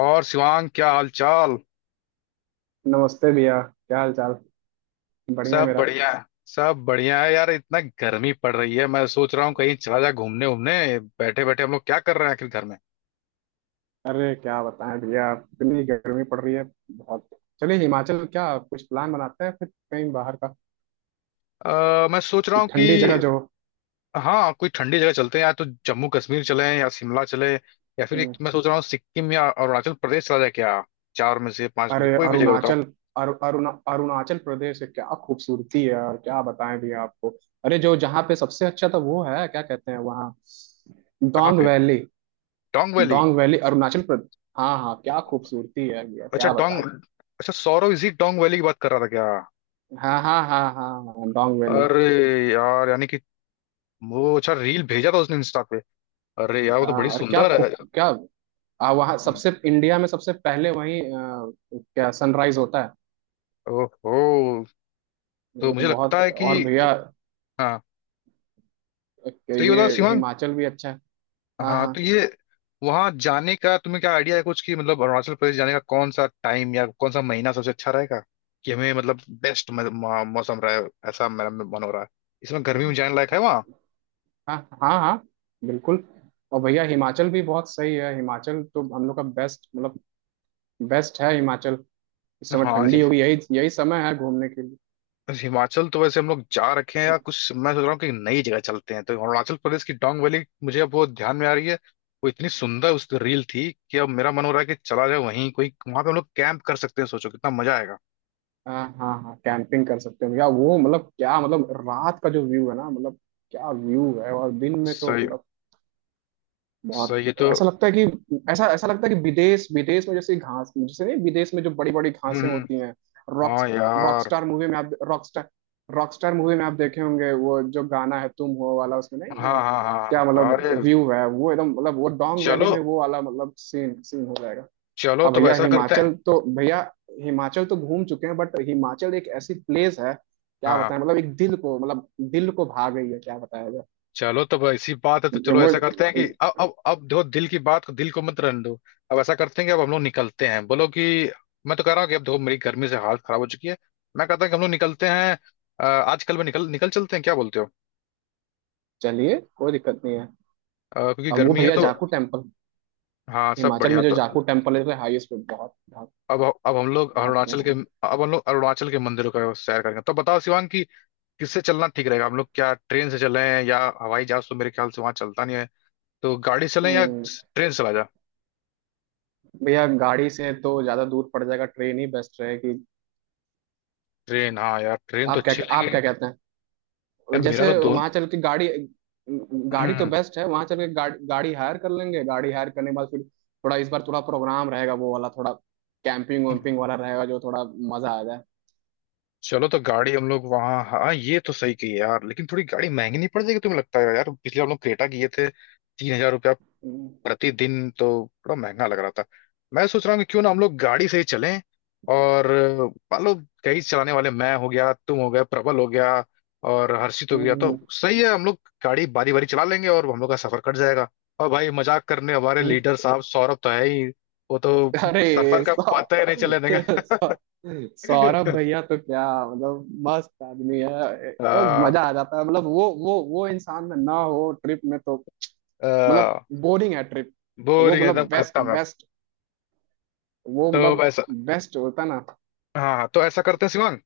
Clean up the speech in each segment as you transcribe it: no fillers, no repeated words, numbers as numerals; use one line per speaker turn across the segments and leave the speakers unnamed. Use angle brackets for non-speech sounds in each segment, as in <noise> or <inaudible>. और शिवांग क्या हाल चाल।
नमस्ते भैया, क्या हाल चाल। बढ़िया
सब
मेरा।
बढ़िया है। सब बढ़िया है यार, इतना गर्मी पड़ रही है, मैं सोच रहा हूँ कहीं चला जा घूमने उमने। बैठे बैठे हम लोग क्या कर रहे हैं आखिर घर में।
अरे क्या बताएं भैया, इतनी गर्मी पड़ रही है। बहुत। चलिए हिमाचल क्या कुछ प्लान बनाते हैं फिर कहीं बाहर का।
मैं सोच रहा
कोई
हूँ कि
ठंडी जगह जो हो।
हाँ, कोई ठंडी जगह चलते हैं, या तो जम्मू कश्मीर चले या शिमला चले, या फिर
हम्म,
एक मैं सोच रहा हूँ सिक्किम या अरुणाचल प्रदेश चला जाए क्या। चार में से पांच में से
अरे
कोई भी जगह बताओ।
अरुणाचल। अरुणाचल प्रदेश है, क्या खूबसूरती है, और क्या बताएं भैया आपको। अरे जो जहाँ पे सबसे अच्छा था वो है, क्या कहते हैं वहाँ।
कहाँ
डोंग
पे।
Valley.
Dong valley.
Dong valley, Arunachal Pradesh. हाँ हाँ, क्या खूबसूरती है भैया,
अच्छा
क्या
डोंग।
बताएं।
अच्छा सौरव इसी डोंग वैली की बात कर रहा था क्या।
हाँ हाँ हाँ हाँ हाँ, डोंग वैली।
अरे यार, यानी कि वो अच्छा रील भेजा था उसने इंस्टा। अरे यार, वो तो बड़ी
हाँ अरे क्या
सुंदर है।
खूब क्या। वहाँ सबसे, इंडिया में सबसे पहले वहीं क्या सनराइज होता है।
ओहो। तो
वो तो
मुझे लगता
बहुत,
है कि
और भैया
हाँ। तो ये बताओ
ये
शिवांग।
हिमाचल भी अच्छा है।
हाँ
हाँ
तो ये वहाँ जाने का तुम्हें क्या आइडिया है कुछ, कि मतलब अरुणाचल प्रदेश जाने का कौन सा टाइम या कौन सा महीना सबसे अच्छा रहेगा, कि हमें मतलब बेस्ट मौसम रहे। ऐसा मेरा मन हो रहा है। इसमें गर्मी में
हाँ
जाने लायक है वहाँ।
हाँ हाँ हाँ, बिल्कुल। और भैया हिमाचल भी बहुत सही है। हिमाचल तो हम लोग का बेस्ट, मतलब बेस्ट है हिमाचल। इस समय
हाँ।
ठंडी होगी, यही यही समय है घूमने के लिए।
बस हिमाचल तो वैसे हम लोग जा रखे हैं या कुछ, मैं सोच रहा हूँ कि नई जगह चलते हैं, तो अरुणाचल प्रदेश की डोंग वैली मुझे अब वो ध्यान में आ रही है। वो इतनी सुंदर उस रील थी कि अब मेरा मन हो रहा है कि चला जाए वहीं। कोई वहां पे हम लोग कैंप कर सकते हैं, सोचो कितना मजा आएगा।
हाँ हाँ हाँ, कैंपिंग कर सकते हैं भैया, वो मतलब, क्या मतलब रात का जो व्यू है ना, मतलब क्या व्यू है। और दिन में तो
सही
मतलब बहुत।
सही है तो।
ऐसा लगता है कि, ऐसा ऐसा लगता है कि विदेश, विदेश में जैसे घास जैसे नहीं, विदेश में जो बड़ी बड़ी घासें
हम्म।
होती हैं। रॉक,
हाँ यार।
रॉकस्टार मूवी में आप, रॉकस्टार, रॉकस्टार मूवी में आप देखे होंगे वो जो गाना है तुम हो वाला, उसमें नहीं
हाँ
है।
हाँ हाँ
क्या
हाँ। अरे
मतलब व्यू है, वो एकदम मतलब वो डोंग
चलो।
वैली में वो वाला मतलब सीन, सीन हो जाएगा।
चलो
अब
तो
भैया
ऐसा करते हैं।
हिमाचल तो भैया, हिमाचल तो घूम चुके हैं, बट हिमाचल एक ऐसी प्लेस है, क्या
हाँ हाँ।
बताएं मतलब एक दिल को, मतलब दिल को भा गई है, क्या बताया
चलो तो अब ऐसी बात है तो
जाए
चलो
वो।
ऐसा करते हैं कि अब देखो, दिल की बात को दिल को मत रहने दो। अब ऐसा करते हैं कि अब हम लोग निकलते हैं। बोलो कि, मैं तो कह रहा हूँ कि अब देखो, मेरी गर्मी से हालत खराब हो चुकी है। मैं कहता हूँ कि हम लोग निकलते हैं। आजकल में निकल निकल चलते हैं, क्या बोलते हो।
चलिए, कोई दिक्कत नहीं है।
क्योंकि
अब वो
गर्मी है
भैया
तो।
जाकू टेम्पल,
हाँ, सब
हिमाचल
बढ़िया
में जो
तो।
जाकू टेम्पल है तो हाईएस्ट पे, बहुत बहुत
अब अब हम लोग
बहुत
अरुणाचल के
बेस्ट है।
अब हम लोग अरुणाचल के मंदिरों का सैर करेंगे। तो बताओ शिवांग कि किससे चलना ठीक रहेगा। हम लोग क्या ट्रेन से चलें, या हवाई जहाज तो मेरे ख्याल से वहां चलता नहीं है, तो गाड़ी से चलें या
हम्म,
ट्रेन से चला जा।
भैया गाड़ी से तो ज्यादा दूर पड़ जाएगा, ट्रेन ही बेस्ट रहेगी।
ट्रेन। हाँ यार, ट्रेन तो
आप क्या,
अच्छी लगी।
आप क्या कहते हैं
यार मेरा तो
जैसे
दोन
वहां चल के गाड़ी। गाड़ी तो
हम्म।
बेस्ट है, वहां चल के गाड़ी, गाड़ी हायर कर लेंगे, गाड़ी हायर करने के बाद फिर थोड़ा, इस बार थोड़ा प्रोग्राम रहेगा वो वाला, थोड़ा कैंपिंग वैम्पिंग वाला रहेगा, जो थोड़ा मजा आ जाए।
चलो तो गाड़ी हम लोग वहाँ। हाँ, ये तो सही कही यार, लेकिन थोड़ी गाड़ी महंगी नहीं पड़ जाएगी, तुम्हें लगता है यार, पिछले हम लोग क्रेटा किए थे, 3,000 रुपया
हम्म
प्रतिदिन, तो थोड़ा महंगा लग रहा था। मैं सोच रहा हूँ कि क्यों ना हम लोग गाड़ी से ही चलें। और मान लो कई चलाने वाले, मैं हो गया, तुम हो गया, प्रबल हो गया और हर्षित हो गया, तो
हम्म
सही है, हम लोग गाड़ी बारी बारी चला लेंगे और हम लोग का सफर कट जाएगा। और भाई मजाक करने हमारे
हम्म,
लीडर साहब सौरभ तो है ही। वो तो सफर
अरे
का
सौ
पता ही नहीं चले।
सौ- सौरभ
<laughs>
भैया तो क्या मतलब मस्त आदमी है, मतलब
आ,
मजा आ जाता है, मतलब वो इंसान में ना हो ट्रिप में तो मतलब बोरिंग है ट्रिप। वो
बोरिंग एकदम
मतलब बेस्ट
खत्म है।
बेस्ट, वो
तो
मतलब
ऐसा।
बेस्ट होता है ना।
हाँ हाँ, तो ऐसा करते हैं शिवांग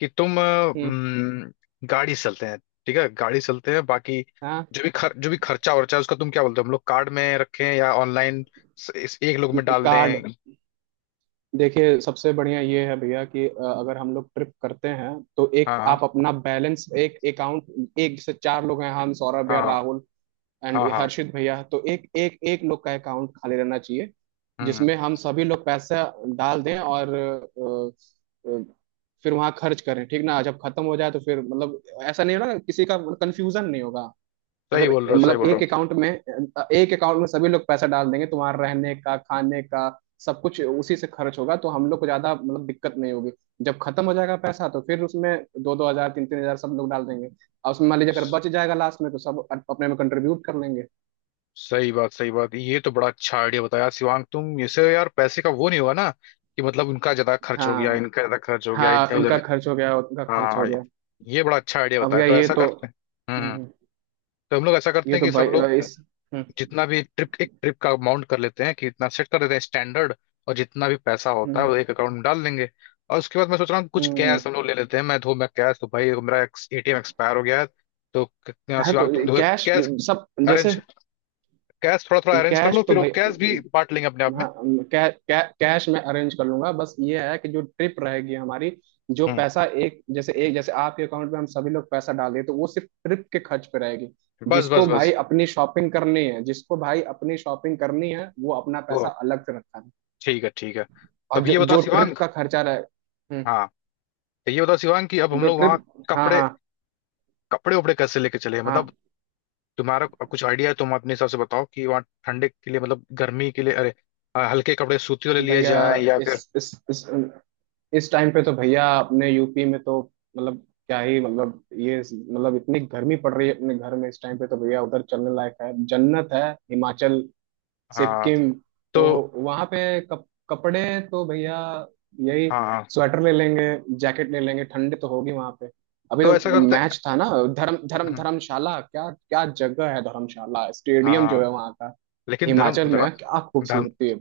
कि तुम
हम्म।
हम्म, गाड़ी से चलते हैं। ठीक है, गाड़ी से चलते हैं। बाकी
हाँ,
जो भी खर्चा वर्चा है उसका तुम क्या बोलते हो, हम लोग कार्ड में रखें या ऑनलाइन इस एक लोग में डाल
कार्ड।
दें।
देखिए सबसे बढ़िया ये है भैया कि अगर हम लोग ट्रिप करते हैं तो एक
हाँ
आप अपना बैलेंस, एक अकाउंट, एक से चार लोग हैं हम, सौरभ
हाँ
भैया,
हाँ
राहुल
हाँ
एंड
हाँ हाँ,
हर्षित भैया, तो एक एक एक लोग का अकाउंट खाली रहना चाहिए,
हम्म।
जिसमें हम सभी लोग पैसा डाल दें, और फिर वहां खर्च करें, ठीक ना। जब खत्म हो जाए तो फिर मतलब ऐसा नहीं होगा ना, किसी का कंफ्यूजन नहीं होगा।
सही
अगर
बोल रहे हो, सही
मतलब
बोल रहे
एक
हो।
अकाउंट में, एक अकाउंट में सभी लोग पैसा डाल देंगे तो वहां रहने का, खाने का सब कुछ उसी से खर्च होगा तो हम लोग को ज्यादा मतलब दिक्कत नहीं होगी। जब खत्म हो जाएगा पैसा तो फिर उसमें दो दो हजार, तीन तीन हजार सब लोग डाल देंगे। और उसमें मान लीजिए अगर बच जाएगा लास्ट में तो सब अपने में कंट्रीब्यूट कर लेंगे।
सही बात, सही बात। ये तो बड़ा अच्छा आइडिया बताया शिवांग तुम, इससे यार पैसे का वो नहीं होगा ना, कि मतलब उनका ज्यादा खर्च हो गया,
हाँ
इनका ज्यादा खर्च हो गया,
हाँ,
इधर
इनका
उधर।
खर्च हो गया, उनका खर्च
हाँ।
हो
ये
गया।
ये बड़ा अच्छा आइडिया
अब
बताया,
क्या
तो
ये
ऐसा
तो,
करते हैं। हम्म।
हम्म,
तो हम लोग ऐसा करते
ये
हैं
तो
कि
भाई
सब लोग
इस। हम्म
जितना भी ट्रिप, एक ट्रिप का अमाउंट कर लेते हैं कि इतना सेट कर देते हैं स्टैंडर्ड, और जितना भी पैसा होता है
हम्म
वो एक अकाउंट में डाल देंगे। और उसके बाद मैं सोच रहा हूँ कुछ
हम्म,
कैश हम लोग ले लेते हैं। मैं कैश, तो भाई मेरा एटीएम एक्सपायर हो गया है। तो
हाँ तो
शिवांग, तुम धो
कैश,
कैश
सब जैसे,
अरेंज, कैश थोड़ा थोड़ा अरेंज कर लो,
कैश तो
फिर वो कैश भी
भाई,
बांट लेंगे अपने आप में।
हाँ कै, कै, कैश मैं अरेंज कर लूंगा। बस ये है कि जो ट्रिप रहेगी हमारी, जो
हम्म।
पैसा एक जैसे, एक जैसे आपके अकाउंट में हम सभी लोग पैसा डाल दें तो वो सिर्फ ट्रिप के खर्च पे रहेगी।
बस बस
जिसको भाई
बस।
अपनी शॉपिंग करनी है, जिसको भाई अपनी शॉपिंग करनी है वो अपना
ओ,
पैसा अलग से रखता है।
ठीक है ठीक है।
और
तब
जो
ये बताओ
जो ट्रिप
शिवांग।
का खर्चा रहे।
हाँ, तो ये बताओ शिवांग कि अब हम
जो
लोग वहाँ
ट्रिप। हाँ
कपड़े,
हाँ
कपड़े उपड़े कैसे लेके चले,
हाँ
मतलब तुम्हारा कुछ आइडिया है, तुम अपने हिसाब से बताओ कि वहाँ ठंडे के लिए मतलब गर्मी के लिए, अरे हल्के कपड़े सूती वाले लिए
भैया,
जाए या
इस
फिर।
इस इस इस टाइम पे तो भैया अपने यूपी में तो, मतलब क्या ही मतलब, ये मतलब इतनी गर्मी पड़ रही है अपने घर में इस टाइम पे, तो भैया उधर चलने लायक है, जन्नत है हिमाचल
हाँ
सिक्किम। तो
तो।
वहाँ पे कपड़े तो भैया यही,
हाँ हाँ।
स्वेटर ले लेंगे, जैकेट ले लेंगे, ठंड तो होगी वहाँ पे। अभी
तो
तो
ऐसा करते।
मैच था ना, धर्म धर्म
हम्म,
धर्मशाला, क्या क्या जगह है, धर्मशाला स्टेडियम
हाँ।
जो है वहाँ का।
लेकिन धर्म
हिमाचल में
धर्म
क्या
धर्म
खूबसूरती है।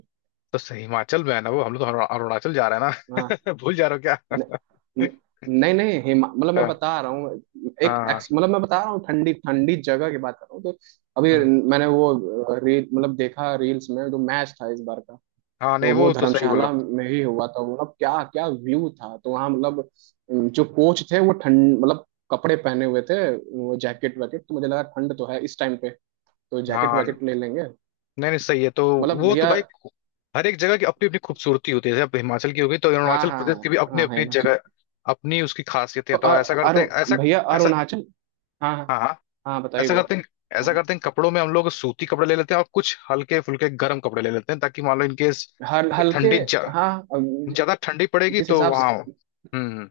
तो सही हिमाचल में है ना। वो हम लोग तो अरुणाचल जा रहे हैं
हाँ,
ना। <laughs> भूल जा रहे हो
न,
क्या।
न, नहीं नहीं, हिमा मतलब
<laughs>
मैं
हाँ
बता रहा हूँ, एक
हाँ हाँ।
एक्स मतलब मैं बता रहा हूँ ठंडी ठंडी जगह की बात कर रहा हूँ। तो अभी
हम्म,
मैंने वो रील, मतलब देखा रील्स में, जो मैच था इस बार का,
हाँ, नहीं
तो वो
वो तो सही बोला।
धर्मशाला में ही हुआ था, मतलब क्या क्या व्यू था। तो वहाँ मतलब जो कोच थे वो ठंड, मतलब कपड़े पहने हुए थे, वो जैकेट वैकेट, तो मुझे लगा ठंड तो है इस टाइम पे, तो जैकेट
हाँ,
वैकेट ले लेंगे।
नहीं नहीं सही है तो।
मतलब
वो तो
भैया,
भाई हर एक जगह की अपनी अपनी खूबसूरती होती है। जैसे अब हिमाचल की होगी, तो
हाँ
अरुणाचल
हाँ
प्रदेश की भी अपनी
हाँ हाँ,
अपनी
हिमाचल
जगह, अपनी उसकी खासियतें
तो
हैं। तो ऐसा करते हैं ऐसा
भैया
ऐसा।
अरुणाचल। हाँ हाँ
हाँ हाँ।
हाँ, बताइए
ऐसा
भैया।
करते हैं। ऐसा
हाँ,
करते हैं कपड़ों में हम लोग सूती कपड़े ले लेते हैं और कुछ हल्के फुल्के गर्म कपड़े ले लेते हैं, ताकि मान लो इनकेस
हल
अगर
हल्के। हाँ, अब जिस,
ज्यादा ठंडी पड़ेगी
जिस
तो
हिसाब
वहाँ।
से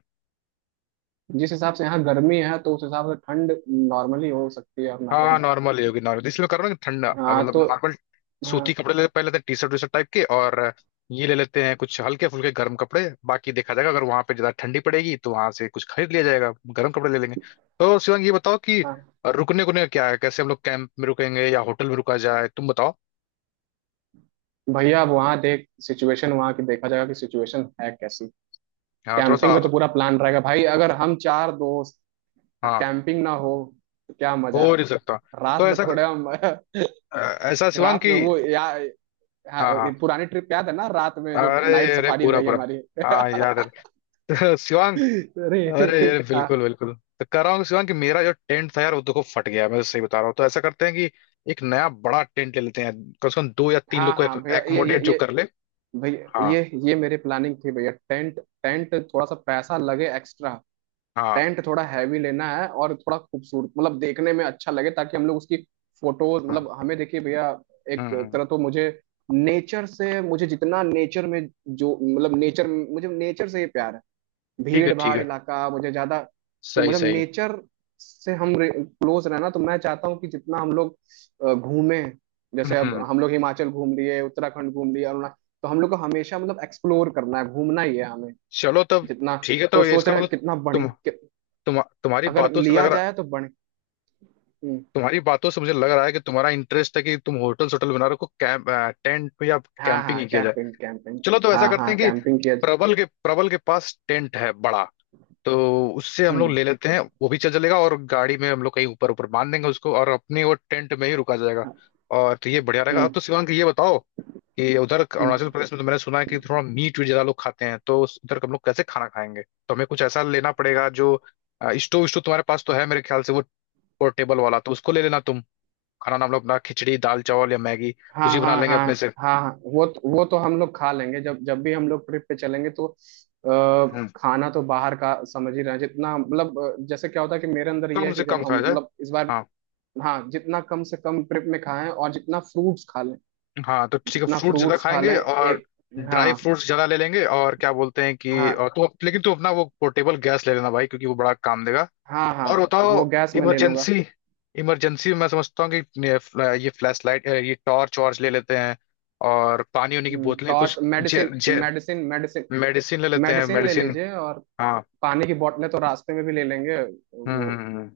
जिस हिसाब से यहाँ गर्मी है तो उस हिसाब से ठंड नॉर्मली हो सकती है अरुणाचल
हाँ,
में।
नॉर्मल ही होगी नॉर्मल, इसलिए मैं कर रहा हूँ कि ठंडा
हाँ
मतलब
तो,
नॉर्मल
हाँ
सूती कपड़े ले पहले लेते हैं, T shirt V shirt type के, और ये ले लेते हैं कुछ हल्के फुल्के गर्म कपड़े, बाकी देखा जाएगा, अगर वहां पे ज्यादा ठंडी पड़ेगी तो वहां से कुछ खरीद लिया जाएगा, गर्म कपड़े ले लेंगे। तो शिवांग ये बताओ कि
हाँ
रुकने को क्या है, कैसे हम लोग कैंप में रुकेंगे या होटल में रुका जाए, तुम बताओ।
भैया, अब वहाँ देख, सिचुएशन वहाँ की देखा जाएगा कि सिचुएशन है कैसी।
हाँ थोड़ा
कैंपिंग
सा।
का तो पूरा प्लान रहेगा भाई, अगर हम चार दोस्त
हाँ,
कैंपिंग ना हो तो क्या मजा।
हो नहीं सकता।
रात
तो
में
ऐसा।
थोड़ा हम <laughs>
अ, ऐसा शिवांग
रात
की।
में वो या।
हाँ
हाँ, ये
हाँ।
पुरानी ट्रिप याद है ना, रात में जो
अरे
नाइट
अरे,
सफारी
पूरा
रही
पूरा
हमारी <laughs>
हाँ याद है। <laughs> शिवांग,
अरे,
अरे ये
हाँ
बिल्कुल बिल्कुल। तो कह रहा हूँ शिवांग कि मेरा जो टेंट था यार वो देखो फट गया है, मैं तो सही बता रहा हूँ। तो ऐसा करते हैं कि एक नया बड़ा टेंट ले लेते हैं, कम से कम दो या तीन लोग
हाँ
को
हाँ भैया,
एकोमोडेट जो
ये
कर ले।
भैया,
हाँ
ये मेरे प्लानिंग थी भैया, टेंट, टेंट थोड़ा सा पैसा लगे एक्स्ट्रा,
हाँ।
टेंट थोड़ा हैवी लेना है, और थोड़ा खूबसूरत मतलब देखने में अच्छा लगे, ताकि हम लोग उसकी फोटोज
हम्म
मतलब, हमें देखिए भैया, एक
हम्म हम्म,
तरह तो मुझे नेचर से, मुझे जितना नेचर में जो मतलब नेचर, मुझे नेचर से ही प्यार है।
ठीक है
भीड़
ठीक
भाड़
है।
इलाका मुझे ज्यादा, तो
सही
मतलब
सही।
नेचर से हम क्लोज रहना, तो मैं चाहता हूँ कि जितना हम लोग घूमें,
हम्म
जैसे अब
हम्म।
हम लोग हिमाचल घूम लिए, उत्तराखंड घूम लिए, अरुणा, तो हम लोग को हमेशा मतलब एक्सप्लोर करना है, घूमना ही है हमें
चलो, तब
जितना।
ठीक है,
तो
तो ये
सोच
इसका
रहे हैं
मतलब,
कितना बढ़िया
तुम
कि,
तुम तुम्हारी
अगर
बातों से लग
लिया
रहा,
जाए तो बढ़। हम्म,
तुम्हारी बातों से मुझे लग रहा है कि तुम्हारा इंटरेस्ट है कि तुम होटल, होटल बना रखो, कैंप टेंट में, या
हाँ
कैंपिंग
हाँ
ही किया जाए।
कैंपिंग कैंपिंग,
चलो तो ऐसा
हाँ
करते
हाँ
हैं कि
कैंपिंग किया जा-।
प्रबल के पास टेंट है बड़ा, तो उससे हम लोग
हम्म।
ले लेते हैं, वो भी चल चलेगा, और गाड़ी में हम लोग कहीं ऊपर ऊपर बांध देंगे उसको, और अपने वो टेंट में ही रुका जाएगा।
हाँ,
और तो ये बढ़िया रहेगा। अब
हम्म
तो शिवांग ये बताओ कि उधर
हम्म।
अरुणाचल प्रदेश में तो मैंने सुना है कि थोड़ा मीट वीट ज्यादा लोग खाते हैं, तो उधर हम लोग कैसे खाना खाएंगे, तो हमें कुछ ऐसा लेना पड़ेगा जो स्टोव, स्टोव तुम्हारे पास तो है मेरे ख्याल से, वो पोर्टेबल वाला, तो उसको ले लेना तुम। खाना ना हम लोग अपना खिचड़ी दाल चावल या मैगी कुछ
हाँ
ही बना
हाँ
लेंगे
हाँ
अपने से।
हाँ, हाँ वो तो, वो तो हम लोग खा लेंगे, जब जब भी हम लोग ट्रिप पे चलेंगे तो। आ,
हम्म।
खाना तो बाहर का समझ ही रहे हैं, जितना मतलब जैसे क्या होता है कि मेरे अंदर ये
कम
है
से
कि जब
कम
हम
खाया
मतलब इस बार।
जाए।
हाँ, जितना कम से कम ट्रिप में खाएं, और जितना फ्रूट्स खा लें,
हाँ तो ठीक है,
जितना
फ्रूट ज्यादा
फ्रूट्स खा
खाएंगे
लें
और
एक।
ड्राई
हाँ
फ्रूट्स ज्यादा ले लेंगे, और क्या बोलते हैं कि,
हाँ
और तो लेकिन तू अपना वो पोर्टेबल गैस ले लेना भाई, क्योंकि वो बड़ा काम देगा।
हाँ हाँ,
और बताओ
वो गैस में ले लूंगा।
इमरजेंसी, इमरजेंसी मैं समझता हूँ कि ये फ्लैश लाइट, ये टॉर्च वॉर्च ले लेते हैं, और पानी उनी की बोतलें
टॉर्च,
कुछ जे,
मेडिसिन,
जे,
मेडिसिन, मेडिसिन
मेडिसिन ले लेते हैं,
मेडिसिन ले
मेडिसिन।
लीजिए, और
हाँ।
पानी की बोतलें तो रास्ते में भी ले लेंगे
हम्म
वो
हम्म, हम्म।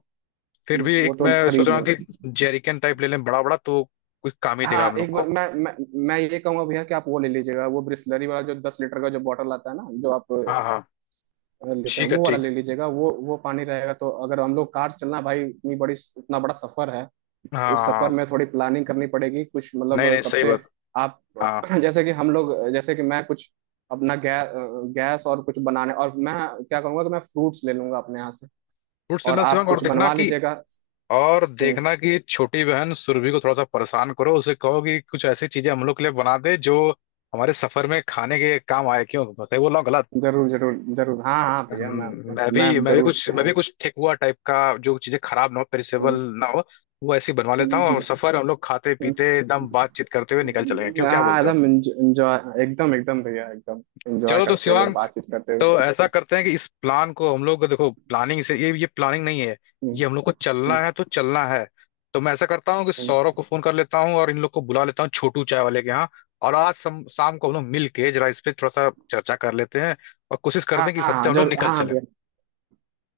फिर भी
वो
एक
तो
मैं सोच
खरीद
रहा हूँ कि
लेंगे।
जेरिकन टाइप ले लें बड़ा बड़ा, तो कुछ काम ही देगा
हाँ
हम लोग
एक
को।
बार, मैं ये कहूंगा भैया कि आप वो ले लीजिएगा, वो ब्रिसलरी वाला जो 10 लीटर का जो बॉटल आता है ना, जो आप
हाँ हाँ।
लेते हैं
ठीक है
वो वाला
ठीक।
ले लीजिएगा, वो पानी रहेगा तो, अगर हम लोग कार से चलना भाई, इतनी बड़ी, इतना बड़ा सफर है, उस सफर
हाँ,
में थोड़ी प्लानिंग करनी पड़ेगी, कुछ मतलब
नहीं नहीं सही
सबसे
बात।
आप
हाँ,
<clears throat> जैसे कि हम लोग, जैसे कि मैं कुछ अपना गैस और कुछ बनाने, और मैं क्या करूंगा कि मैं फ्रूट्स ले लूंगा अपने यहाँ से,
फूड
और
सिग्नल
आप
शिवांग।
कुछ बनवा लीजिएगा।
और
हम्म,
देखना कि छोटी बहन सुरभि को थोड़ा सा परेशान करो, उसे कहो कि कुछ ऐसी चीजें हम लोग के लिए बना दे जो हमारे सफर में खाने के काम आए। क्यों बताइए, बोल रहा हूँ गलत।
जरूर जरूर जरूर, हाँ हाँ भैया,
मैं
मैं
भी मैं भी
जरूर
कुछ मैं भी
आऊँ।
कुछ ठेकुआ टाइप का, जो चीजें खराब ना हो, पेरिसेबल ना हो, वो ऐसी बनवा लेता हूँ,
हम्म,
और सफर हम लोग खाते
हम्म।
पीते एकदम बातचीत करते हुए निकल चलेंगे, क्यों क्या
हाँ
बोलते हो।
एकदम एंजॉय, एकदम एकदम भैया, एकदम एंजॉय
चलो तो
करते हुए
शिवांक,
बातचीत करते
तो
हुए।
ऐसा करते हैं कि इस प्लान को हम लोग देखो प्लानिंग से, ये प्लानिंग नहीं है,
हम्म,
ये हम लोग को
हम्म,
चलना है तो चलना है। तो मैं ऐसा करता हूँ कि
हम्म।
सौरभ को फोन कर लेता हूँ और इन लोग को बुला लेता हूँ छोटू चाय वाले के यहाँ, और आज शाम को हम लोग मिल के जरा इस पे थोड़ा सा चर्चा कर लेते हैं, और कोशिश करते हैं
हाँ
कि इस
हाँ
हफ्ते
हाँ,
हम लोग
जरूर
निकल
हाँ हाँ
चले।
भैया।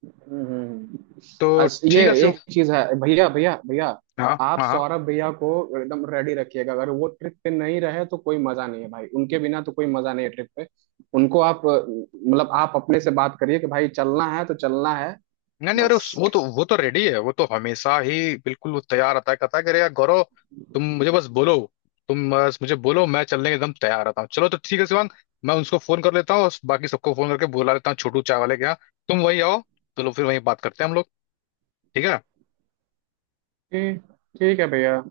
हम्म, हम्म।
तो
अस ये
ठीक है शिव।
एक चीज है भैया भैया भैया,
हाँ
आप
हाँ हाँ।
सौरभ भैया को एकदम रेडी रखिएगा, अगर वो ट्रिप पे नहीं रहे तो कोई मजा नहीं है भाई, उनके बिना तो कोई मजा नहीं है ट्रिप पे। उनको आप मतलब आप अपने से बात करिए कि भाई चलना है तो चलना है
नहीं नहीं, अरे
बस।
वो तो, वो तो रेडी है, वो तो हमेशा ही बिल्कुल वो तैयार रहता है, कहता है कि अरे यार गौरव, तुम मुझे बस बोलो, तुम बस मुझे बोलो, मैं चलने के एकदम तैयार रहता हूँ। चलो तो ठीक है शिवांग, मैं उसको फोन कर लेता हूँ और बाकी सबको फोन करके बुला लेता हूँ छोटू चाय वाले के यहाँ, तुम वहीं आओ। चलो फिर वहीं बात करते हैं हम लोग, ठीक है।
ठीक, ठीक है भैया।